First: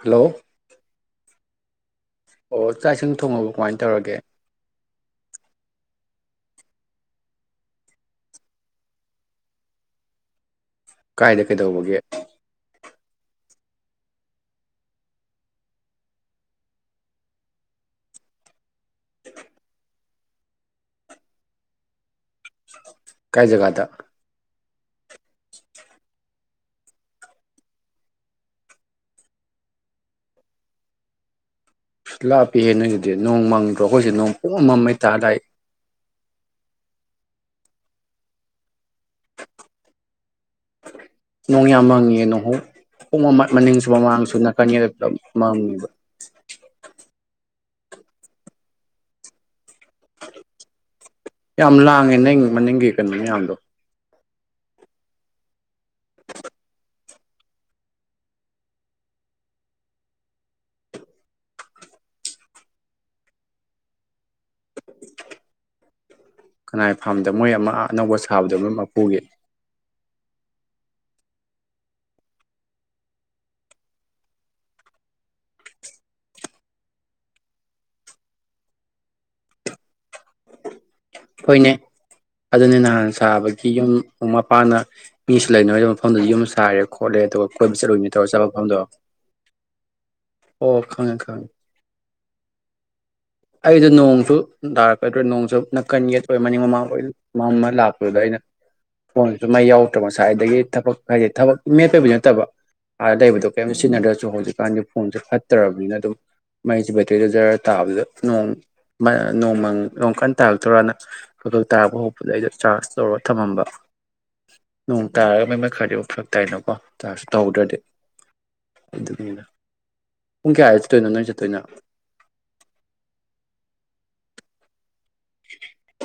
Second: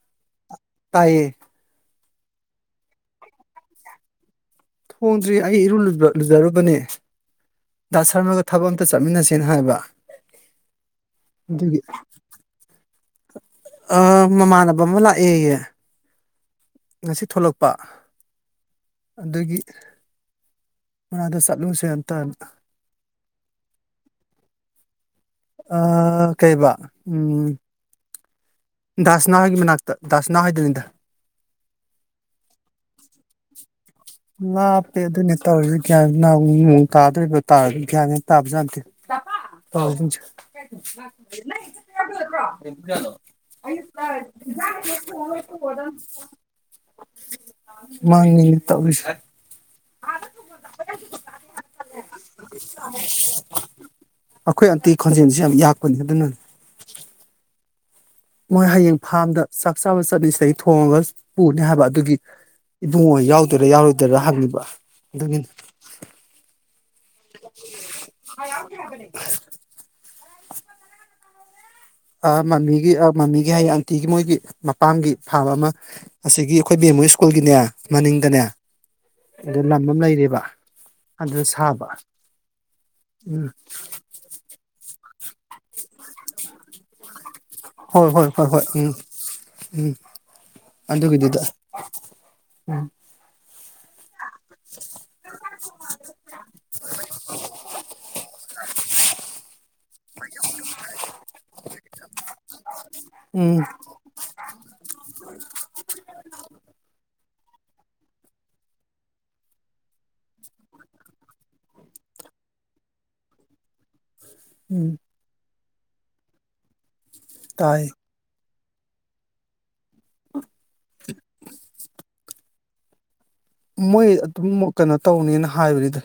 Hello ꯇꯥꯏꯌꯦ ꯑꯣ ꯆꯥꯛ ꯏꯁꯤꯡ ꯊꯣꯡꯉꯕ ꯀꯃꯥꯏꯅ ꯇꯧꯔꯒꯦ ꯊꯣꯡꯗ꯭ꯔꯤ ꯑꯩꯒꯤ ꯏꯔꯨ ꯂꯨꯕ ꯂꯨꯖꯔꯨꯕꯅꯦ ꯗ ꯁꯔꯃꯗ ꯊꯕꯛ ꯑꯝꯇ ꯆꯠꯃꯤꯟꯅꯁꯦꯅ ꯍꯥꯏꯕ ꯀꯥꯏꯗ ꯑꯗꯨꯒꯤ ꯀꯩꯗꯧꯕꯒꯤ ꯑ ꯃꯃꯥꯟꯅꯕ ꯑꯃ ꯂꯥꯛ ꯑꯦꯌꯦ ꯉꯁꯤ ꯊꯣꯛꯂꯛꯄ ꯑꯗꯨꯒꯤ ꯃꯅꯥꯛꯇ ꯆꯠꯂꯨꯁꯦ ꯑꯝꯇꯅ ꯀꯥꯏ ꯖꯒꯗ ꯑ ꯀꯩꯕ ꯎꯝ ꯗꯥꯁꯅꯥ ꯍꯣꯏꯒꯤ ꯃꯅꯥꯛꯇ ꯗꯥꯁꯅꯥ ꯍꯣꯏꯗꯅꯤꯗ ꯑꯁ ꯂꯥꯞꯄꯤꯍꯦ ꯅꯣꯏꯗꯨꯗꯤ ꯅꯣꯡ ꯃꯪ ꯂꯥꯞꯄꯦ ꯑꯗꯨꯅꯦ ꯇꯧꯔꯤꯁꯦ ꯒꯤꯌꯥꯟ ꯑꯃ ꯉꯥꯎꯏ ꯇꯥꯗꯣꯏꯕꯣ ꯇꯥꯔꯣꯏ ꯗꯧꯔꯤꯕꯣ ꯒ꯭ꯌꯥꯟ ꯃꯦꯟ ꯇꯥꯕꯖꯥꯠ ꯅꯠꯇꯦ ꯇꯧꯔꯤꯁꯦ ꯅꯣꯡ ꯌꯥꯝ ꯃꯪꯉꯌꯦ ꯅꯣꯡꯍꯧ ꯄꯨꯝꯅꯃꯛ ꯃꯅꯤꯡꯁꯨ ꯃꯃꯥꯡꯁꯨ ꯅꯥꯀꯟ ꯌꯦꯠ ꯃꯪꯉꯤꯕ ꯃꯥꯅꯤ ꯇꯧꯔꯤꯁꯦ ꯌꯥꯝ ꯂꯥꯡꯉꯦ ꯅꯣꯏ ꯃꯅꯤꯡꯒꯤ ꯀꯩꯅꯣ ꯃꯌꯥꯝꯗꯣ ꯑꯩꯈꯣꯏ ꯑꯟꯇꯤ ꯈꯣꯟꯖꯦꯜꯁꯤ ꯌꯥꯝ ꯌꯥꯛꯄꯅꯤ ꯑꯗꯨꯅꯅꯤ ꯃꯣꯏ ꯍꯌꯦꯡ ꯐꯥꯔꯝꯗ ꯆꯥꯛ ꯆꯥꯕ ꯆꯠꯅꯤ ꯁꯤꯗꯒꯤ ꯊꯣꯡꯉꯒ ꯄꯨꯅꯤ ꯍꯥꯏꯕ ꯑꯗꯨꯒꯤ ꯏꯕꯨꯡꯉꯣ ꯌꯥꯎꯗꯣꯏꯔꯥ ꯌꯥꯎꯔꯣꯏꯗꯣꯏꯔꯥ ꯍꯪꯏꯕ ꯑꯗꯨꯒꯤꯅꯤ ꯀꯅꯥꯏ ꯐꯥꯔꯝꯗ ꯃꯣꯏ ꯑꯃ ꯑꯅꯧꯕ ꯁꯥꯕꯗꯣ ꯃꯣꯏ ꯃꯄꯨꯒꯤ ꯑ ꯃꯃꯤꯒꯤ ꯑ ꯃꯃꯤꯒꯤ ꯍꯥꯏꯌꯦ ꯑꯟꯇꯤꯒꯤ ꯃꯣꯏꯒꯤ ꯃꯄꯥꯝꯒꯤ ꯐꯥꯔꯝꯕ ꯑꯃ ꯑꯁꯤꯒꯤ ꯑꯩꯈꯣꯏ ꯕꯦꯝꯃ ꯍꯣꯏ ꯁ꯭ꯀꯨꯜꯒꯤꯅꯦ ꯃꯅꯤꯡꯗꯅꯦ ꯑꯗꯨ ꯂꯝ ꯑꯃ ꯂꯩꯔꯤꯕ ꯍꯣꯏꯅꯦ ꯑꯗꯨꯅ ꯅꯍꯥꯟ ꯎꯝ ꯁꯥꯕꯒꯤ ꯌꯨꯝ ꯃꯄꯥꯅ ꯃꯤꯁꯨ ꯂꯩꯅ ꯔꯣꯏ ꯃꯐꯝꯗꯨꯗ ꯌꯨꯝ ꯁꯥꯥꯏꯔꯦ ꯈꯣꯠꯂꯦ ꯇꯧ ꯑꯩꯈꯣꯏ ꯍꯣꯏ ꯆꯠꯂꯨꯅꯤ ꯍꯣꯏ ꯇꯧꯔ ꯆꯥꯕ ꯍꯣꯏ ꯍꯣꯏ ꯃꯐꯝꯗꯣ ꯎꯝ ꯑꯣ ꯈꯪꯉꯦ ꯑꯗꯨꯒꯤꯗꯨꯗ ꯈꯪꯉꯦ ꯑꯩꯗꯣ ꯅꯣꯡꯁꯨ ꯅꯥꯔꯛꯀꯗꯧꯗ꯭ꯔꯦ ꯅꯣꯡꯁꯨ ꯃꯅꯤꯡ ꯃꯃꯥꯡ ꯂꯣꯏ ꯃꯝꯃ ꯂꯥꯛꯄꯗꯨꯗ ꯑꯩꯅ ꯐꯣꯟꯁꯨ ꯃꯩ ꯌꯥꯎ ꯉꯁꯥꯏꯗꯒꯤ ꯊꯕꯛ ꯍꯥꯏꯗꯤ ꯊꯕꯛ ꯃꯦꯠ ꯇꯕꯤ ꯅꯠꯇꯕ ꯑ ꯂꯩꯕꯗꯣ ꯎꯝ ꯀꯩꯝꯇ ꯁꯤꯖꯤꯟꯅꯗ꯭ꯔꯁꯨ ꯍꯧꯖꯤꯛꯀꯥꯟꯗꯤ ꯐꯣꯟꯁꯦ ꯐꯠꯇ꯭ꯔꯕꯅꯤꯅ ꯑꯗꯨꯝ ꯃꯩꯁ ꯁꯤꯗꯩꯗ ꯖꯔ ꯇꯥꯕꯗꯨꯗ ꯅꯣꯡ ꯃ ꯅꯣꯡ ꯃꯪ ꯅꯣꯡ ꯀꯟ ꯇꯥꯕꯗꯨꯗ ꯇꯣꯔꯥꯅ ꯅꯣꯡ ꯇꯥꯔꯛꯄ ꯗꯨꯗ ꯑꯩꯗ ꯆꯥꯔꯖ ꯇꯧꯔꯒ ꯊꯝꯃꯝꯕ ꯎꯝ ꯅꯣꯡ ꯇꯥꯔ ꯈꯔꯗꯤ ꯐꯔꯛ ꯇꯥꯏꯅꯀꯣ ꯆꯥꯔꯁꯨ ꯇꯧꯍꯧꯗ꯭ꯔꯗꯤ ꯇꯥꯏ ꯑꯗꯨꯒꯤꯅꯤꯗ ꯄꯨꯡ ꯀꯌꯥꯗ ꯆꯠꯇꯣꯏꯅꯣ ꯅꯣꯏ ꯆꯠꯇꯣꯏꯅ ꯃꯣꯏ ꯑꯗꯨꯝ ꯀꯩꯅꯣ ꯇꯧꯅꯦꯅ ꯍꯥꯏꯕꯅꯤꯗ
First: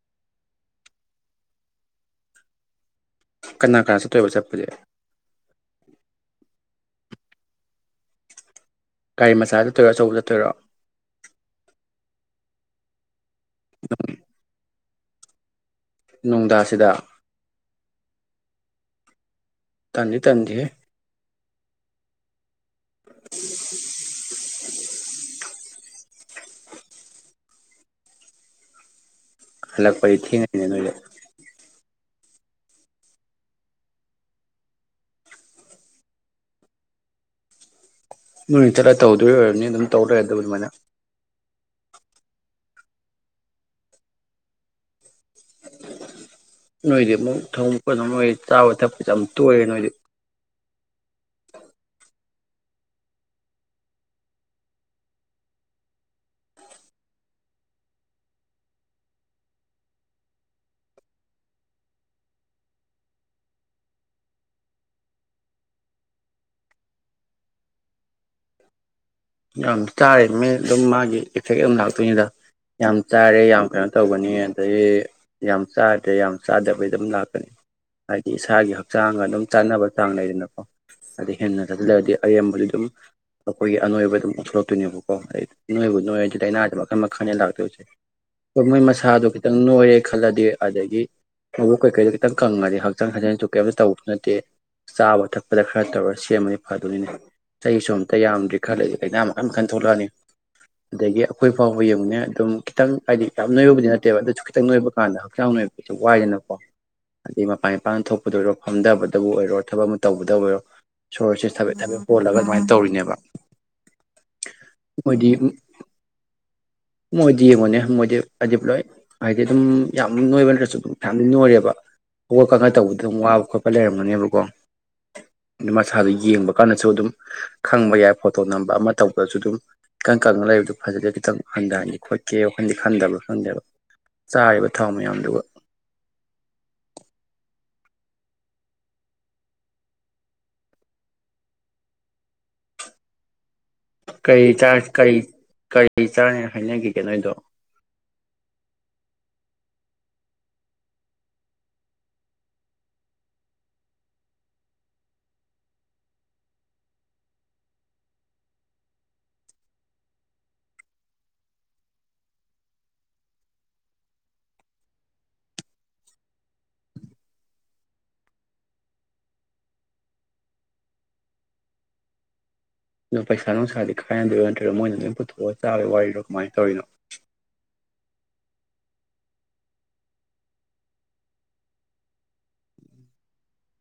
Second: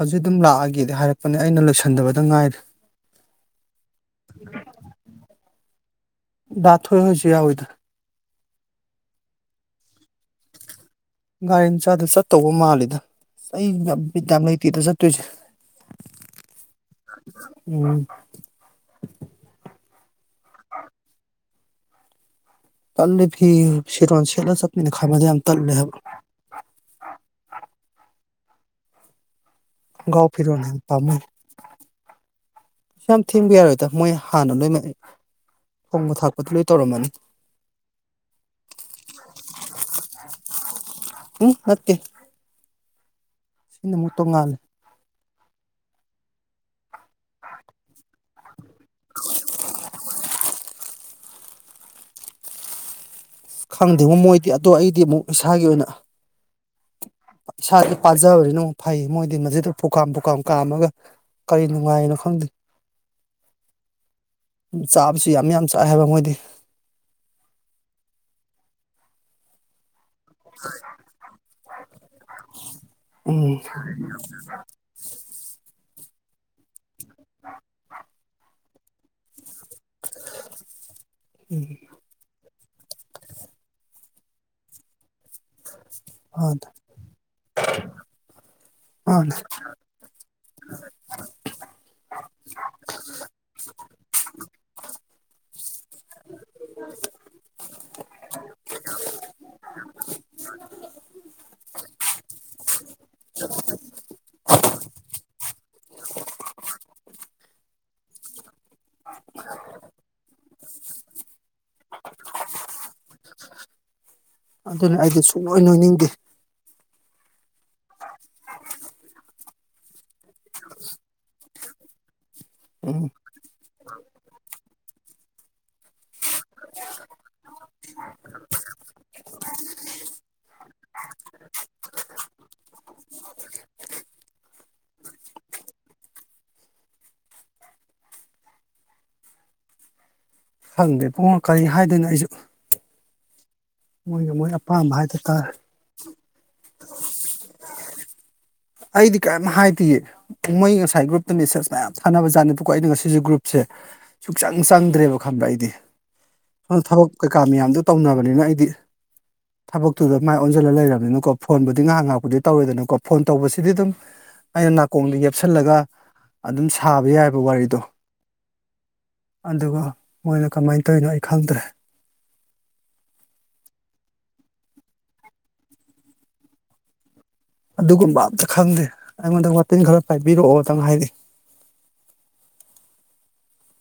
ꯍꯧꯖꯤꯛ ꯑꯗꯨꯝ ꯂꯥꯛꯑꯒꯦꯗꯤ ꯍꯥꯏꯔꯛꯄꯅꯦ ꯑꯩꯅ ꯂꯣꯏꯁꯟꯗꯕꯗ ꯉꯥꯏꯔꯦ ꯀꯅꯥ ꯀꯅꯥ ꯆꯠꯇꯣꯏꯕ ꯆꯠꯄꯗꯤ ꯗ ꯊꯣꯏ ꯍꯣꯏꯁꯨ ꯌꯥꯎ ꯏꯗ ꯒꯥꯔꯤ ꯃꯆꯥ ꯆꯠꯇꯣꯏꯔꯣ ꯑꯆꯧꯕ ꯆꯠꯇꯣꯏꯔꯣ ꯒꯥꯔꯤꯃꯟꯆꯥꯗ ꯆꯠꯇꯧꯕ ꯃꯥꯜꯂꯤꯗ ꯑꯩ ꯌꯥꯝ ꯕꯤꯠ ꯌꯥꯝ ꯂꯩꯇꯦꯗꯥ ꯆꯠ ꯇꯨꯏꯁꯦ ꯅꯨꯡꯗꯥꯁꯤꯗ ꯎꯝ ꯇꯟꯗꯤ ꯇꯟꯗꯦꯍꯦ ꯇꯝꯂꯦ ꯐꯤ ꯐꯤꯔꯣꯟ ꯁꯦꯂ ꯆꯠꯃꯤꯅꯦ ꯈꯟꯕꯗꯥ ꯌꯥꯝ ꯇꯜꯂꯦ ꯍꯥꯏꯕ ꯍꯜꯂꯛꯄꯗꯤ ꯒꯥꯎ ꯊꯦꯡꯉꯅꯤꯅꯦ ꯐꯤꯔꯣꯟꯅ ꯍꯦꯟꯅꯥ ꯅꯣꯏꯗ ꯄꯥꯝꯃꯨꯏ ꯁꯨ ꯌꯥꯝ ꯊꯦꯡꯕ ꯌꯥꯔꯣꯏꯗ ꯃꯣꯏ ꯍꯥꯟꯅ ꯂꯣꯏ ꯊꯣꯡꯕ ꯊꯥꯛꯄꯗꯤ ꯂꯣꯏ ꯇꯧꯔꯝꯃꯅꯤ ꯅꯣꯏꯅ ꯆꯠꯂꯥ ꯇꯧꯔꯨꯗꯣꯏ ꯑꯣꯏꯔꯝꯅꯤ ꯑꯗꯨꯝ ꯇꯧꯔꯥ ꯂꯩꯔꯗꯨꯕꯨ ꯑꯗꯨꯃꯥꯏꯅ ꯎꯝ ꯅꯠꯇꯦ ꯁꯤꯅ ꯑꯃꯨꯛ ꯇꯣꯡꯉꯥꯜꯂꯦ ꯅꯣꯏꯗꯤ ꯑꯃꯨꯛ ꯊꯧ ꯀꯅꯣꯝ ꯑꯣꯏ ꯆꯥꯕ ꯊꯛꯄꯁꯦ ꯌꯥꯝ ꯇꯣꯏꯔꯦ ꯅꯣꯏꯗꯤ [inaudible] ꯈꯪꯗꯦꯕꯣ ꯃꯣꯏꯗꯤ ꯑꯗꯣ ꯑꯩꯗꯤ ꯑꯃꯨꯛ ꯏꯁꯥꯒꯤ ꯑꯣꯏꯅ ꯏꯁꯥꯗ ꯄꯥꯖꯕꯅꯤꯅ ꯑꯃꯨꯛ ꯐꯩ ꯃꯣꯏꯗꯤ ꯃꯗꯨꯗ ꯐꯨꯀꯥꯝ ꯄꯨꯨꯀꯥꯝ ꯀꯥꯝꯃꯒ ꯀꯔꯤ ꯅꯨꯡꯉꯥꯏꯅꯣ ꯈꯪꯗꯦ ꯆꯥꯕꯁꯨ ꯌꯥꯝ ꯌꯥꯝ ꯆꯥꯏ ꯍꯥꯏꯕ ꯃꯣꯏꯗꯤ ꯌꯥꯝ ꯆꯥꯔꯤꯝꯅꯤ ꯑꯗꯨꯝ ꯃꯥꯒꯤ ꯁꯧꯌꯥꯝꯂꯥꯡ ꯗ ꯌꯥꯝ ꯆꯥꯔꯦ ꯎꯝ ꯌꯥꯝ ꯀꯩꯅꯣ ꯇꯧꯒꯕꯅꯤ ꯑꯗꯒꯤ ꯌꯥꯝ ꯆꯥ ꯁꯤꯗ ꯌꯥꯝ ꯆꯥꯗꯕꯩ ꯑꯗꯨꯝ ꯂꯥꯛꯀꯅꯤ ꯍꯥꯏꯗꯤ ꯏꯁꯥꯒꯤ ꯍꯛꯆꯥꯡꯒ ꯑꯗꯨꯝ ꯆꯥꯅꯕ ꯆꯥꯡ ꯂꯩꯗꯅꯀꯣ ꯑꯗ ꯍꯦꯟꯅ ꯎꯝ ꯊꯛꯖꯤꯟꯂꯗꯤ ꯑꯔꯦꯝꯕ ꯑꯝ ꯑꯈꯣꯏꯒꯤ ꯑꯅꯣꯢꯕ ꯑꯗꯨꯝ ꯑꯣꯠꯊꯣꯔꯛꯇꯣꯏꯅꯦꯕꯀꯣ ꯑꯩ ꯅꯣꯏꯕꯨ ꯅꯣꯏꯔꯗꯤ ꯃꯥꯅꯦ ꯂꯩꯅꯗꯤ ꯃꯈꯟ ꯃꯈꯜꯅꯦ ꯂꯥꯛꯇꯣꯏꯕꯁꯦ ꯃꯣꯏ ꯃꯁꯥꯗꯣ ꯃꯥꯅꯦ ꯈꯤꯇꯪ ꯅꯣꯏꯔꯦ ꯈꯜꯂꯗꯤ ꯑꯗꯒꯤ ꯃꯕꯨꯛ ꯀꯩꯀꯩꯗꯣ ꯈꯤꯇꯪ ꯀꯪꯉꯗꯤ ꯍꯛꯆꯥꯡ ꯁꯥꯆꯦꯜꯁꯨ ꯀꯩꯝꯇ ꯇꯧꯕꯁꯨ ꯅꯠꯇꯦ ꯆꯥꯕ ꯊꯛꯄꯗ ꯈꯔ ꯇꯧꯔ ꯁꯦꯝꯃꯗꯤ ꯐꯗꯣꯏꯅꯤ ꯆꯍꯤ ꯁꯨꯝ ꯇ ꯌꯥꯝꯗ꯭ꯔꯦ ꯈꯜꯂꯦ ꯂꯩꯅꯥ ꯃꯈꯟ ꯝꯈꯟ ꯊꯣꯛꯂꯛꯑꯅꯤ ꯑꯗꯒꯤ ꯑꯈꯣꯏ ꯐꯥꯎꯕ ꯌꯦꯡꯉꯨꯅꯦ ꯑꯗꯨꯝ ꯈꯤꯇꯪ ꯍꯥꯏꯗꯤ ꯌꯥꯝ ꯅꯣꯏꯕꯕꯨꯗꯤ ꯅꯠꯇꯦꯕ ꯑꯗꯨꯁꯨ ꯈꯤꯇꯪ ꯅꯣꯏꯕ ꯀꯥꯟꯗ ꯍꯛꯆꯥꯡ ꯅꯣꯏꯕꯁꯦ ꯋꯥꯏꯌꯦꯅꯀꯣ ꯑꯗꯩ ꯃꯄꯥꯟ ꯏꯄꯥꯅ ꯊꯣꯛꯄꯗꯑꯣꯏꯔꯣ ꯐꯝꯗꯕꯗꯕꯨ ꯑꯣꯏꯔꯣ ꯊꯕꯛ ꯑꯃ ꯇꯧꯕꯗ ꯑꯣꯏꯔꯣ ꯁꯣꯔꯁꯦ ꯊꯕꯦꯠ ꯊꯕꯦꯠ ꯍꯣꯜꯂꯒ ꯑꯗꯨꯃꯥꯏꯅ ꯇꯧꯔꯤꯅꯦꯕ ꯑꯗꯨꯅ ꯑꯩꯗꯤ ꯃꯣꯏꯗꯤ ꯁꯨꯡꯅꯣꯏ ꯅꯣꯏꯅꯤꯡꯗꯦ ꯃꯣꯏꯗꯤ ꯌꯦꯡꯉꯣꯅꯦ ꯃꯣꯏꯗꯤ ꯍꯥꯏꯗꯤ ꯂꯣꯏ ꯍꯥꯏꯗꯤ ꯑꯗꯨꯝ ꯌꯥꯝ ꯅꯣꯏꯕ ꯅꯠꯇ꯭ꯔꯁꯨ ꯑꯗꯨꯝ ꯐꯅꯌꯥꯝꯗꯤ ꯅꯣꯏꯔꯦꯕ ꯍꯧꯒꯠ ꯀꯥꯡꯒꯠ ꯇꯧꯕꯗ ꯎꯝ ꯑꯗꯨꯝ ꯋꯥꯕ ꯈꯣꯠꯄ ꯂꯩꯔꯝꯒꯅꯦꯕꯀꯣ ꯑꯗꯨ ꯃꯁꯥꯗꯣ ꯌꯦꯡꯕ ꯀꯥꯟꯗꯁꯨ ꯑꯗꯨꯝ ꯈꯪꯕ ꯌꯥꯏ ꯐꯣꯇꯣ ꯅꯝꯕ ꯑꯃ ꯇꯧꯕꯗꯁꯨ ꯑꯗꯨꯝ ꯏꯀꯪ ꯀꯪꯅ ꯂꯩꯕꯗꯣ ꯐꯖꯗꯦ ꯈꯤꯇꯪ ꯍꯟꯊꯍꯟꯒꯦ ꯈꯣꯠꯀꯦ ꯋꯥꯈꯜꯟꯗꯣ ꯈꯟꯗꯕꯔꯥ ꯈꯪꯗꯦꯕ ꯆꯥꯔꯤꯕ ꯊꯥꯎ ꯃꯌꯥꯝꯗꯨꯒ ꯐꯪꯗꯦ ꯄꯨꯡꯉꯣ ꯀꯔꯤ ꯍꯥꯏꯗꯣꯏꯅꯣ ꯑꯩꯁꯨ ꯃꯣꯏꯒ ꯀꯩ ꯃꯣꯏ ꯆꯥ ꯑꯄꯥꯝꯕ ꯀꯩ ꯍꯥꯏꯗ ꯇꯥꯔꯦ ꯀꯩ ꯆꯅꯤ ꯍꯥꯏꯅꯈꯤꯒꯦ ꯅꯣꯏꯗꯣ ꯑꯩꯗꯤ ꯀꯔꯤꯝ ꯍꯥꯏꯗꯤꯌꯦ ꯃꯣꯏ ꯉꯁꯥꯏ ꯒ꯭ꯔꯨꯞꯇ ꯃꯦꯁꯦꯁ ꯃꯌꯥꯝ ꯊꯥꯟꯅꯕ ꯖꯥꯠꯅꯤꯕꯀꯣ ꯑꯩꯗꯤ ꯉꯁꯤꯁꯦ ꯒ꯭ꯔꯨꯞꯁꯦ ꯁꯨꯛꯆꯪ ꯆꯪꯗ꯭ꯔꯦꯕ ꯈꯟꯕ꯭ꯔꯥ ꯑꯩꯗꯤ ꯁꯣꯝꯗ ꯊꯕꯛ ꯀꯩꯀꯥ ꯃꯌꯥꯝꯗꯣ ꯇꯧꯅꯕꯅꯤꯅ ꯑꯩꯗꯤ ꯊꯕꯛꯇꯨꯗ ꯃꯥꯏ ꯑꯣꯟꯁꯤꯜꯂ ꯂꯩꯔꯕꯅꯤꯅꯀꯣ ꯐꯣꯟꯕꯨꯗꯤ ꯉꯥꯏꯍꯥꯛ ꯉꯥꯏꯍꯥꯛꯄꯨꯗꯤ ꯇꯧꯔꯦꯗꯅꯀꯣ ꯐꯣꯟ ꯇꯧꯕꯁꯤꯗꯤ ꯑꯗꯨꯝ ꯑꯩꯅ ꯅꯥꯀꯣꯡꯗ ꯌꯦꯞꯁꯜꯂꯒ ꯑꯗꯨꯝ ꯁꯥꯕ ꯌꯥꯏꯑꯕ ꯋꯥꯔꯤꯗꯣ ꯑꯗꯨꯒ ꯃꯣꯏꯅ ꯀꯃꯥꯏꯅ ꯇꯧꯔꯤꯅꯣ ꯑꯩ ꯈꯪꯗ꯭ꯔꯦ ꯑꯗꯣ ꯄꯩꯁꯥ ꯅꯨꯡꯁꯥꯗꯤ ꯈꯥꯏꯅꯗꯧꯔꯣ ꯅꯠꯇ꯭ꯔꯒ ꯃꯣꯏꯅ ꯂꯣꯏꯅ ꯄꯨꯊꯣꯛ ꯑꯒ ꯆꯥꯕꯒꯤ ꯋꯥꯔꯤꯔꯣ ꯀꯃꯥꯏ ꯇꯧꯔꯤꯅꯣ ꯑꯗꯨꯒꯨꯝꯕ ꯑꯝꯇ ꯈꯪꯗꯦ ꯑꯩꯉꯣꯟꯗ ꯋꯥꯇꯤꯟ ꯈꯔ ꯄꯥꯏꯕꯤꯔꯛꯑꯣ ꯗꯪ ꯍꯥꯏꯔꯛꯢ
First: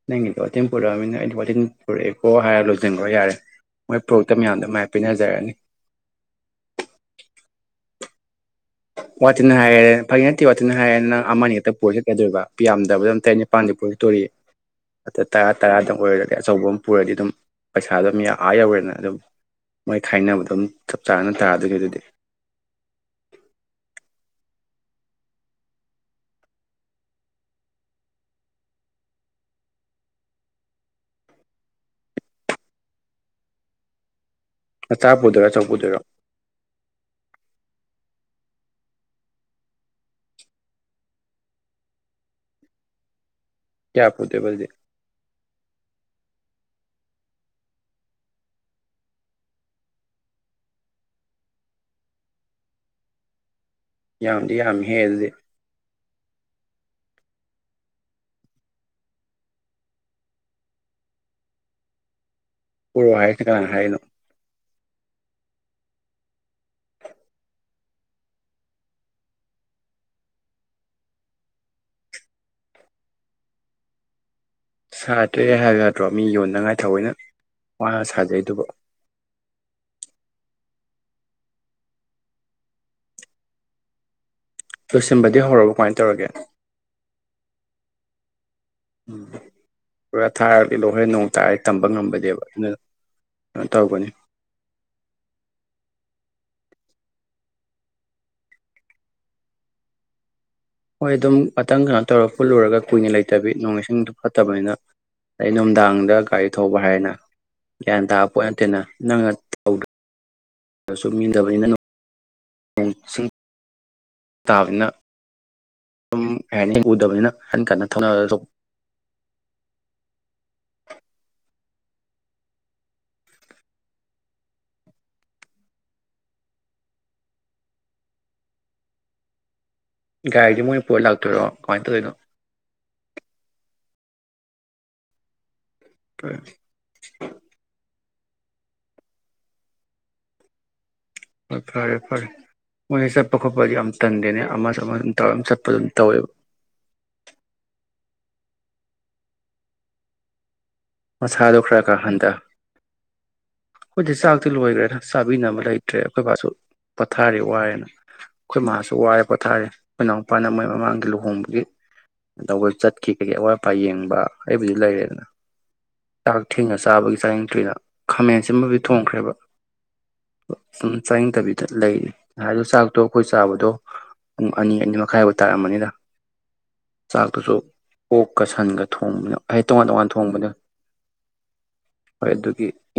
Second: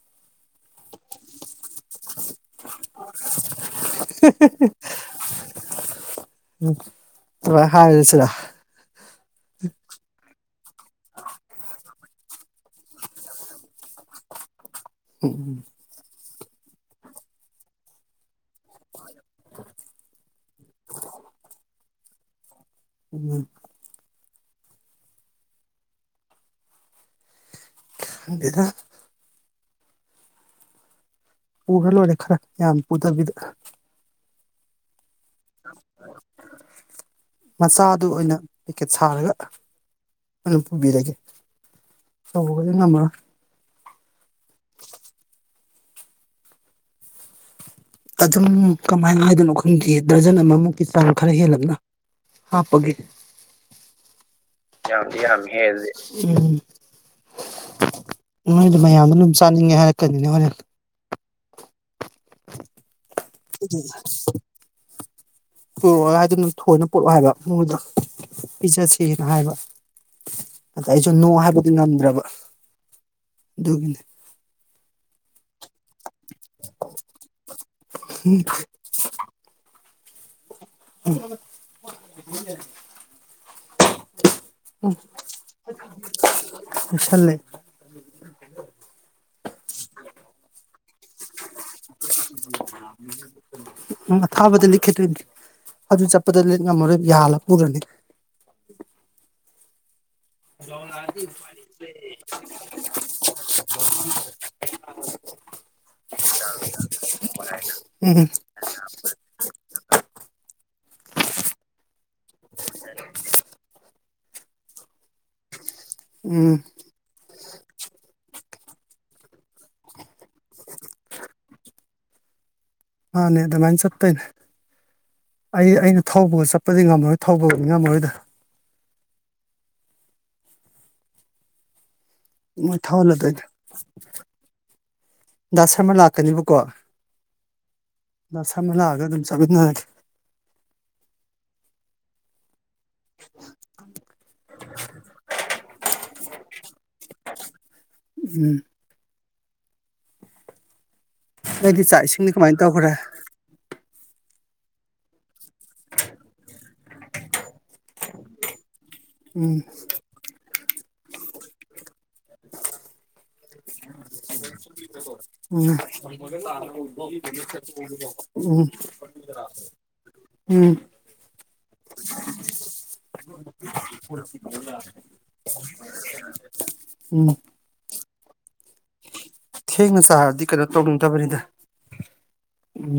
ꯅꯪꯒꯤꯗꯣ ꯋꯥꯇꯤꯟ ꯄꯨꯔꯛꯑꯝꯅꯤꯅ ꯑꯩꯗꯤ ꯋꯥꯇꯤꯟ ꯄꯨꯔꯛ ꯑꯦꯀꯣ ꯍꯥꯏꯔ ꯂꯣꯏꯁꯤꯟꯈ꯭ꯔꯣ ꯌꯥꯔꯦ ꯃꯣꯏ ꯄ꯭ꯨꯔꯇ ꯃꯌꯥꯝꯗ ꯃꯥꯏ ꯄꯤꯅꯖꯔꯅꯤ ꯑꯗꯨꯃꯥꯏꯅ [unintelligible] ꯋꯥꯇꯤꯟ ꯍꯥꯏꯔꯦ ꯐꯒꯤ ꯅꯠꯇꯦ ꯋꯥꯇꯤꯟ ꯍꯥꯏꯔꯦꯅ ꯑꯃ ꯅꯤ ꯍꯦꯛꯇ ꯄꯨꯔ ꯑꯣꯏꯗꯅ ꯌꯥꯝꯗꯕꯤꯗ ꯅꯪ ꯇꯔꯦꯠ ꯅꯤꯄꯥꯟꯗꯤ ꯄꯨꯔꯛ ꯀꯗꯧꯔꯤ ꯇꯔꯥ ꯎꯝ ꯇꯔꯥ ꯇꯪ ꯑꯣꯏ ꯑꯆꯧꯕ ꯑꯃ ꯄꯨꯔꯗꯤ ꯑꯗꯨꯝ ꯄꯩꯁꯥꯗꯣ ꯑꯗꯨꯝ ꯑꯥ ꯌꯧꯔꯦꯅ ꯑꯗꯨꯝ ꯃꯣꯏ ꯈꯥꯏꯅꯕꯗꯣ ꯑꯗꯨꯝ ꯆꯞ ꯆꯥꯅ ꯇꯥꯗꯣꯏꯅꯤ ꯑꯗꯨꯗꯤ ꯎꯝ ꯈꯪꯗꯦꯗ ꯄꯨꯔ ꯂꯣꯏꯔꯦ ꯈꯔ ꯌꯥꯝ ꯄꯨꯗꯕꯤꯗ ꯆꯥ ꯄꯨꯗꯣꯏꯔꯣ ꯑꯆꯧꯕ ꯄꯨꯗꯣꯏꯔꯣ ꯑꯗꯨ ꯑꯣꯏꯅ ꯄꯦꯛꯀꯦꯠ ꯁꯥꯔꯒ ꯄꯨꯕꯤꯔꯒꯦ ꯇꯧꯕꯒꯗꯤ ꯉꯝꯃꯔꯣꯏ ꯀꯌꯥ [unintelligible] ꯑꯗꯨꯝ ꯀꯃꯥꯏꯅ ꯍꯥꯏꯗꯣꯏꯅꯣ ꯈꯪꯗꯦꯌꯦ ꯗꯔꯖꯟ ꯑꯃꯃꯨꯛꯀꯤ ꯆꯥꯡ ꯈꯔ ꯍꯦꯜꯂꯞꯅ ꯍꯥꯞꯄꯒꯦ ꯌꯥꯝꯗꯤ ꯌꯥꯝꯃꯦ ꯍꯦ ꯌꯥꯝꯗꯤ ꯑꯗꯨꯗꯤ ꯌꯥꯝꯃꯤꯍꯦ ꯑꯗꯨꯗꯤ ꯎꯝ ꯅꯣꯏꯗꯤ ꯃꯌꯥꯝꯗ ꯑꯗꯨꯝ ꯆꯥꯅꯤꯡꯉꯦ ꯍꯥꯏꯔꯛꯀꯅꯤꯅꯦ ꯍꯣꯔꯦꯟ ꯄꯨꯔꯛꯑꯣ ꯍꯥꯏ ꯀꯅꯥꯅ ꯍꯥꯏꯔꯛ ꯏꯅꯣ ꯄꯨꯔꯛ ꯑꯣ ꯗꯨꯅ ꯊꯣꯏꯅ ꯄꯨꯔꯛꯑꯣ ꯍꯥꯏꯕ ꯃꯣꯏꯗ ꯄꯤꯖꯁꯦꯅ ꯍꯥꯏꯕ ꯑꯗ ꯑꯩꯁꯨ ꯅꯣ ꯍꯥꯏꯕꯗꯨ ꯉꯝꯗ꯭ꯔꯕ ꯑꯗꯨꯒꯤꯅꯤ ꯁꯥꯇ꯭ꯔꯦ ꯍꯥꯏꯌꯨ ꯌꯗ꯭ꯔꯣ ꯃꯤ ꯌꯣꯟꯅꯉꯥꯏ ꯊꯑꯣꯏꯩꯅ ꯋꯥꯅ ꯁꯥꯖꯩꯗꯨꯕꯨ ꯎꯝ ꯂꯣꯏꯁꯤꯟꯕꯗꯤ ꯍꯧꯔꯕ ꯀꯃꯥꯏꯅ ꯇꯧꯔꯒꯦ ꯂꯣꯏꯁꯜꯂꯦ ꯄꯥꯔꯊꯥ ꯍꯣꯔꯦꯜ ꯅꯣꯡ ꯇꯔ ꯇꯝꯕꯥ ꯉꯝꯕ ꯅꯥꯠꯗꯦꯕ ꯎꯝ ꯑꯊꯥꯕ ꯂꯤꯠ ꯈꯤꯗꯧꯅꯦ ꯑꯗꯨ ꯆꯠꯄ ꯂꯤꯠ ꯉꯝꯃꯔꯣꯏ ꯌꯥꯜꯂ ꯄꯨꯗ꯭ꯔꯗꯤ ꯍꯣꯏ ꯑꯗꯨꯝ ꯉꯥꯍꯥꯛꯇꯪ ꯀꯩꯅꯣ ꯇꯧꯔꯒ ꯄꯨꯜꯂꯨꯔꯒ ꯀꯨꯏꯅ ꯂꯩꯇꯕꯤ ꯅꯣꯡ ꯏꯁꯤꯡꯁꯨ ꯐꯠꯇꯕꯅꯤꯅ ꯑꯗꯩ ꯅꯨꯡꯗꯥꯡꯗ ꯒꯥꯔꯤ ꯊꯧꯕ ꯍꯥꯏꯔꯦꯅ ꯒ꯭ꯌꯥꯟ ꯎꯝ ꯇꯥꯕ ꯄꯣꯠ ꯅꯠꯇꯦꯅ ꯅꯪꯅ ꯁꯨꯝ ꯏꯟꯗꯕꯅꯤꯅ ꯅꯣꯡ ꯁꯨꯝ ꯇꯥꯕꯅ ꯑꯝ ꯎꯝ ꯀꯩ ꯍꯥꯏꯅꯤ ꯎꯗꯕꯅꯤꯅ ꯀꯟꯅ ꯀꯟꯅ ꯊꯧꯅ ꯑꯁꯨꯝ ꯃꯥꯅꯦ ꯑꯗꯨꯃꯥꯏꯅ ꯆꯠꯇꯣꯏꯅꯦ ꯑꯩ ꯑꯩꯅ ꯊꯧꯕꯒ ꯆꯠꯄꯗꯤ ꯉꯝꯃꯔꯣꯏ ꯊꯧꯕꯒꯗꯤ ꯉꯝꯃꯔꯣꯏꯗ ꯒꯥꯔꯤꯗꯤ ꯃꯣꯏꯅ ꯄꯨꯔ ꯂꯥꯛꯇꯣꯏꯔꯣ ꯀꯃꯥꯏꯅ ꯇꯧꯔꯤꯅꯣ ꯃꯣꯏ ꯊꯧꯍꯜꯂꯛꯇꯣꯏꯅꯤ ꯗꯥ ꯁꯔꯃ ꯂꯥꯛꯀꯅꯤꯕꯀꯣ ꯅꯁ ꯑꯃ ꯂꯥꯛꯑꯒ ꯑꯗꯨꯝ ꯆꯒꯠꯅꯔꯒꯦ ꯍꯣꯏ ꯐꯔꯦ ꯐꯔꯦ ꯃꯣꯏ ꯆꯠꯄ ꯈꯣꯠꯄꯗꯤ ꯌꯥꯝ ꯇꯟꯗꯦꯅꯦ ꯑꯃꯁꯨ ꯑꯃꯁꯨ ꯑꯗꯨꯝ ꯇꯧꯔ ꯆꯠꯄ ꯑꯗꯨꯝ ꯇꯧꯋꯦꯕ ꯎꯨꯝ ꯃꯁꯥꯗꯣ ꯈꯔ ꯅꯣꯏꯗꯤ ꯈꯔ ꯆꯥꯛ ꯍꯟꯊ ꯏꯁꯤꯡꯗꯤ ꯀꯃꯥꯏꯅ ꯇꯧꯈ꯭ꯔꯦ ꯑꯩꯈꯣꯏꯗꯤ ꯆꯥꯛꯇꯤ ꯂꯣꯏꯈ꯭ꯔꯦꯅ ꯆꯥꯕꯤꯅꯕ ꯂꯩꯇ꯭ꯔꯦ ꯑꯩꯈꯣꯏꯕꯥꯁꯨ ꯄꯣꯊꯥꯔꯤ ꯋꯥꯔꯦꯅ ꯑꯩꯈꯣꯏ ꯃꯥꯁꯨ ꯋꯥꯔꯦ ꯎꯝ ꯄꯣꯊꯥꯔꯦ ꯑꯩꯈꯣꯏ ꯏꯅꯥꯎꯄꯥꯅ ꯃꯣꯏ ꯃꯃꯥꯡꯗ ꯂꯨꯍꯣꯡꯕꯒꯤ ꯇꯧꯕ ꯆꯠꯈꯤ ꯀꯩ ꯀꯩ ꯑꯋꯥꯠ ꯑꯄꯥ ꯌꯦꯡꯕ ꯑꯩꯕꯨꯗꯤ ꯂꯩꯔꯦꯗꯅ ꯎꯝ ꯆꯥꯛ ꯊꯦꯡꯅ ꯆꯥꯕꯒꯤ ꯆꯥꯅꯤꯡꯗ꯭ꯔꯤꯗ ꯎꯝ ꯈꯥꯃꯦꯟꯑꯁꯤꯟꯕꯗꯤ ꯊꯣꯡꯈ꯭ꯔꯦꯕ ꯎꯝ ꯁꯨꯝ ꯆꯥꯅꯤꯡꯗꯕꯤꯗ ꯂꯩꯔꯤ ꯉꯥꯁꯥꯏꯗꯣ ꯆꯥꯛꯇꯣ ꯑꯩꯈꯣꯏꯅ ꯆꯥꯕꯗꯣ ꯄꯨꯡ ꯑꯅꯤ ꯑꯅꯤ ꯃꯈꯥꯏꯕꯨ ꯇꯥꯔꯝꯃꯅꯤꯅ ꯎꯝ ꯆꯥꯛꯇꯨꯁꯨ ꯑꯣꯛꯀ ꯁꯟꯒ ꯊꯣꯡꯕꯅ ꯑꯩ ꯇꯣꯉꯥꯟ ꯊꯦꯡꯅ ꯇꯣꯉꯥꯟ ꯆꯥꯔꯗꯤ ꯊꯣꯡꯕꯅ ꯀꯩꯅꯣ ꯇꯧꯅꯤꯡꯗꯕꯅꯤꯗ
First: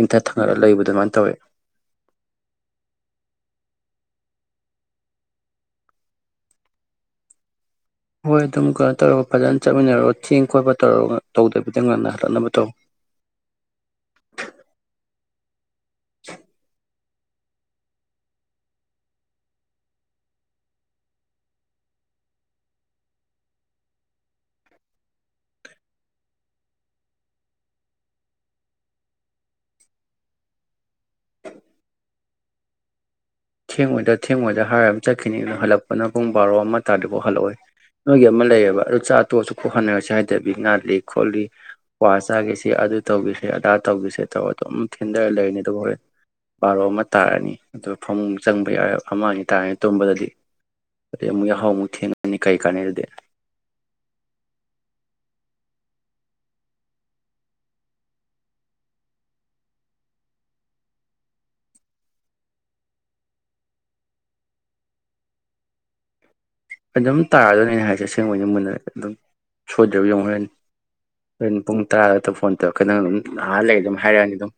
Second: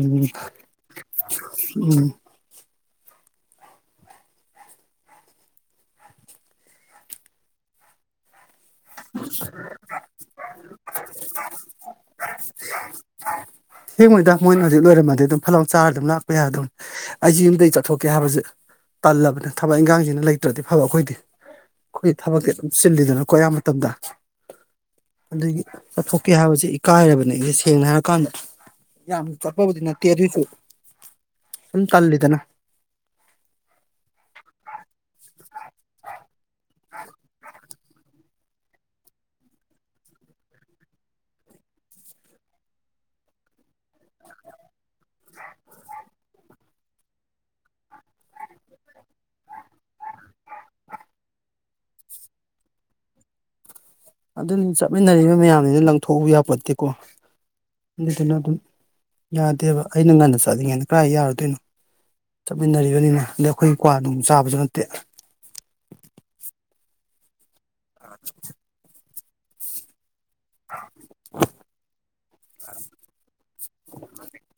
ꯏꯟꯊ ꯊꯪꯒꯠꯂ ꯂꯩꯕꯗꯣ ꯑꯗꯨꯃꯥꯏꯅ ꯇꯧꯋꯦ ꯎꯝ ꯍꯣꯏ ꯑꯗꯨꯝ ꯈꯔ ꯇꯧꯔꯒ ꯐꯖꯅ ꯆꯠꯃꯤꯟꯅꯔꯣ ꯊꯦꯡ ꯈꯣꯠꯄ ꯇꯧꯔꯒ ꯇꯧꯗꯕꯤꯗ ꯉꯟꯅ ꯍꯜꯂꯛꯅꯕ ꯇꯧ ꯆꯥꯔꯒ ꯑꯗꯨꯝ ꯂꯥꯛꯄ ꯌꯥꯗꯧ ꯑꯩꯁꯦ ꯌꯨꯝꯗꯒꯤ ꯆꯠꯊꯣꯛꯀꯦ ꯍꯥꯏꯕꯁꯦ ꯇꯜꯂꯕꯅꯦ ꯊꯕꯛ ꯏꯟꯈꯥꯡꯁꯤꯅ ꯂꯩꯇ꯭ꯔꯗꯤ ꯐꯕ ꯑꯩꯈꯣꯏꯗꯤ ꯑꯩꯈꯣꯏꯗꯤ ꯊꯕꯛꯇꯤ ꯑꯗꯨꯝ ꯆꯤꯜꯂꯤꯗꯅꯀꯣ ꯑꯌꯥꯝ ꯃꯇꯝꯗ ꯑꯗꯨꯗꯒꯤ ꯆꯠꯊꯣꯛꯀꯦ ꯍꯥꯏꯕꯁꯤ ꯏꯀꯥꯏꯔꯕꯅꯦ ꯑꯩꯁꯦ ꯁꯦꯡꯅ ꯍꯥꯏꯔꯀꯥꯟꯗ ꯌꯥꯝ ꯆꯠꯄꯕꯨꯗꯤ ꯅꯠꯇꯦ ꯑꯗꯣꯏꯁꯨ ꯁꯨꯝ ꯇꯜꯂꯤꯗꯅ ꯊꯦꯡꯉꯣꯏꯗ ꯊꯦꯡꯉꯣꯏꯗ ꯍꯥꯏꯔ ꯑꯃ ꯆꯠꯈꯤꯅꯤ ꯑꯗꯣ ꯍꯜꯂꯛꯄꯅ ꯄꯨꯡ ꯕꯥꯔꯣ ꯑꯃꯥ ꯇꯥꯗ꯭ꯔꯤꯕꯣꯛ ꯍꯜꯂꯛꯑꯣꯏ ꯅꯣꯏꯒꯤ ꯑꯃ ꯂꯩꯌꯦꯕ ꯑꯗꯨ ꯆꯥ ꯇꯣꯛꯑꯁꯨ ꯀꯣꯛꯍꯟꯅꯔꯁꯦ ꯍꯥꯏꯗꯕꯤ ꯉꯥꯜꯂꯤ ꯈꯣꯠꯂꯤ ꯀ꯭ꯋꯥ ꯆꯥꯈꯤꯁꯤ ꯑꯗꯨ ꯇꯧꯈꯤꯁꯦ ꯑꯗꯥ ꯇꯧꯈꯤꯁꯦ ꯇꯧꯔ ꯑꯗꯨꯝ ꯊꯤꯟꯊꯔ ꯂꯩꯔꯅꯤ ꯑꯗꯨꯒ ꯍꯣꯔꯦꯟ ꯕꯥꯔꯣ ꯑꯃ ꯇꯥꯔꯅꯤ ꯑꯗꯨꯒ ꯐꯃꯨꯡ ꯆꯪꯕ ꯌꯥꯏꯔꯦ ꯑꯃ ꯑꯅꯤ ꯇꯥꯔꯅꯤ ꯇꯨꯝꯕꯗꯗꯤ ꯑꯗꯩ ꯑꯃꯨꯛ ꯌꯥꯍꯧꯎ ꯑꯃꯨꯛ ꯊꯦꯡꯉꯅꯤ ꯀꯔꯤ ꯀꯥꯟꯅꯩ ꯑꯗꯨꯗꯤ ꯑꯗꯨꯅꯤ ꯆꯠꯃꯤꯟꯅꯔꯤꯕ ꯃꯌꯥꯝꯅꯤꯅ ꯂꯪꯊꯣꯛꯎꯕ ꯌꯥꯄꯣꯠꯇꯦꯀꯣ ꯑꯗꯨꯗꯨꯅ ꯑꯗꯨꯝ ꯌꯥꯗꯦꯕ ꯑꯩꯅ ꯉꯟꯅ ꯆꯠꯅꯤꯡꯉꯩꯅ ꯀꯗꯥꯏ ꯌꯥꯔꯨꯗꯣꯏꯅꯣ ꯆꯠꯃꯤꯟꯅꯔꯤꯕꯅꯤꯅ ꯑꯗꯩ ꯑꯩꯈꯣꯏꯗꯤ ꯀ꯭ꯋꯥ ꯅꯨꯡ ꯆꯥꯕꯁꯨ ꯅꯠꯇꯦ ꯑꯗꯨꯝ ꯇꯥꯔꯗꯣꯏꯅꯤ ꯑꯩꯅ ꯍꯥꯏꯁꯦ ꯑꯁꯦꯡꯕꯩꯅꯦ ꯃꯨꯟꯅ ꯑꯗꯨꯝ ꯁꯣꯏꯗ꯭ꯔꯕ ꯌꯦꯉꯨ ꯍꯣꯔꯦꯟ ꯍꯣꯔꯦꯟ ꯄꯨꯡ ꯇꯔꯥꯒꯇ ꯐꯣꯟ ꯇꯧꯔꯀꯅꯤ ꯑꯗꯨꯝ ꯅꯍꯥ ꯂꯩ ꯑꯗꯨꯝ ꯍꯥꯏꯔꯛꯑꯅꯤ ꯑꯗꯨꯝ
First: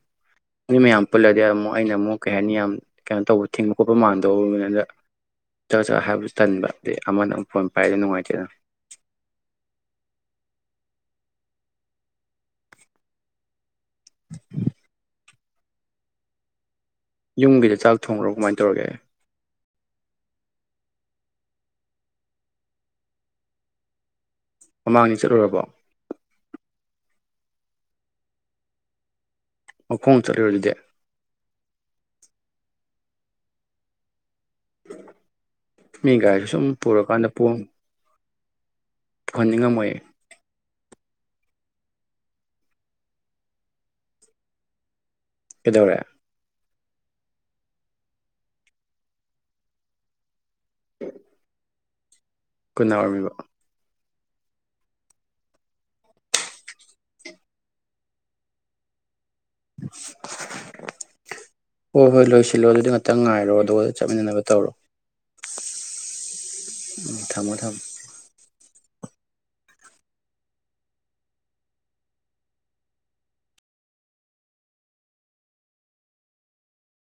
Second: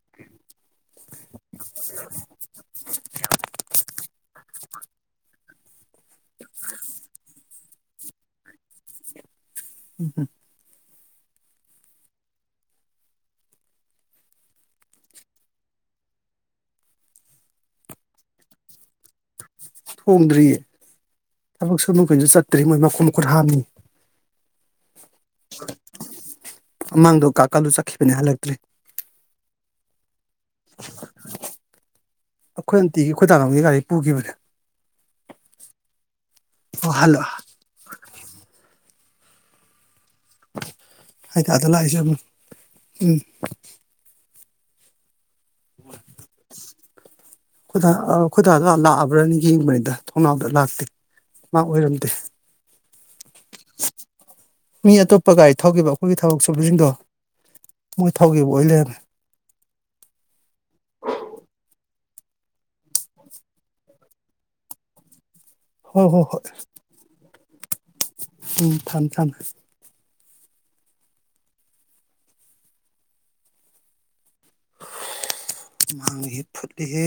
ꯃꯤ ꯃꯌꯥꯝ ꯄꯨꯜꯂꯗꯤ ꯑꯃꯨꯛ ꯑꯩꯅ ꯑꯃꯨꯛ ꯀꯩ ꯍꯥꯏꯅꯤ ꯌꯥꯝ ꯀꯩꯅꯣ ꯇꯧꯕ ꯊꯤꯡꯕ ꯈꯣꯠꯄ ꯃꯥꯟꯗꯧꯕꯅꯤꯗ ꯆꯆꯠ ꯍꯥꯏꯕꯁꯨ ꯇꯟꯕ ꯑꯗꯩ ꯑꯃꯅ ꯑꯃꯨꯛ ꯐꯣꯟ ꯄꯥꯏꯔꯁꯨ ꯅꯨꯡꯉꯥꯏꯇꯦꯗ꯫ ꯍꯨꯝ ꯍꯨꯝ [inaudible] ꯌꯨꯝꯒꯤꯗꯤ ꯆꯥꯛ ꯊꯣꯡꯈ꯭ꯔꯕꯣ ꯀꯃꯥꯏꯅ ꯇꯧꯔꯒꯦ ꯊꯣꯡꯗ꯭ꯔꯤꯌꯦ ꯊꯕꯛ ꯁꯨ ꯃꯈꯩꯁꯨ ꯆꯠꯇ꯭ꯔꯤ ꯃꯣꯏ ꯃꯈꯣꯡ ꯃꯈꯨꯠ ꯍꯥꯥꯡꯃꯤ ꯃꯃꯥꯡꯅꯤ ꯆꯠꯂꯨꯔꯕꯣ ꯃꯥꯡꯗꯣ ꯀꯥꯀꯥꯂꯨ ꯆꯠꯈꯤꯕꯅꯦ ꯍꯜꯂꯛꯇ꯭ꯔꯔꯤ ꯃꯐꯝ ꯆꯠꯂꯨꯂꯣ ꯑꯗꯨꯗꯤ ꯑꯩꯈꯣꯏ ꯑꯟꯇꯤꯒꯤ ꯑꯩꯈꯣꯏ ꯇꯥꯅꯕꯒꯤ ꯒꯥꯔꯤ ꯄꯨꯈꯤꯕꯅꯦ ꯃꯤ ꯒꯥꯔꯤꯗꯨ ꯁꯨꯝ ꯑꯣ ꯍꯜꯂꯛ ꯄꯨꯔꯀꯥꯟꯗ ꯄꯨꯡ ꯄꯨꯍꯟꯅꯤꯡꯉꯝꯃꯣꯏꯌꯦ ꯑꯗ ꯂꯥꯛꯏꯁꯨ ꯎꯝ ꯀꯩꯗꯧꯔꯦ ꯑ ꯑꯩꯈꯣꯏ ꯗꯥ ꯂꯥꯛꯑꯕ꯭ꯔꯥꯅ ꯌꯦꯡꯕꯅꯤꯗ ꯊꯣꯡꯅꯥꯎꯗ ꯂꯥꯛ ꯃꯥ ꯑꯣꯏꯔꯝ [unintelligible] ꯀꯨꯟꯅꯥ ꯑꯣꯏꯔꯝꯃꯤꯕ ꯃꯤ ꯑꯇꯣꯞꯄ ꯒꯥꯔꯤ ꯊꯧꯈꯤꯕ ꯑꯩꯈꯣꯏꯒꯤ ꯊꯕꯛ ꯁꯨꯕꯁꯤꯡꯗꯣ ꯃꯣꯏ ꯊꯧꯈꯤꯕ ꯑꯣꯏ ꯂꯩꯔꯝꯃꯦ ꯍꯣꯏ ꯍꯣꯏ ꯂꯣꯏꯁꯤꯜꯂꯣ ꯑꯗꯨꯗꯤ ꯉꯥꯛꯇꯪ ꯉꯥꯏꯔꯣ ꯑꯗꯨꯒ ꯆꯠꯃꯤꯟꯅꯅꯕ ꯇꯧꯔꯣ ꯍꯣꯏ ꯍꯣ ꯍꯣꯏ ꯊꯃꯣ ꯊꯝꯃꯣ ꯊꯝ ꯊꯝ ꯃꯥꯡꯂꯤ ꯍꯦ ꯐꯨꯠꯂꯤ ꯍꯦ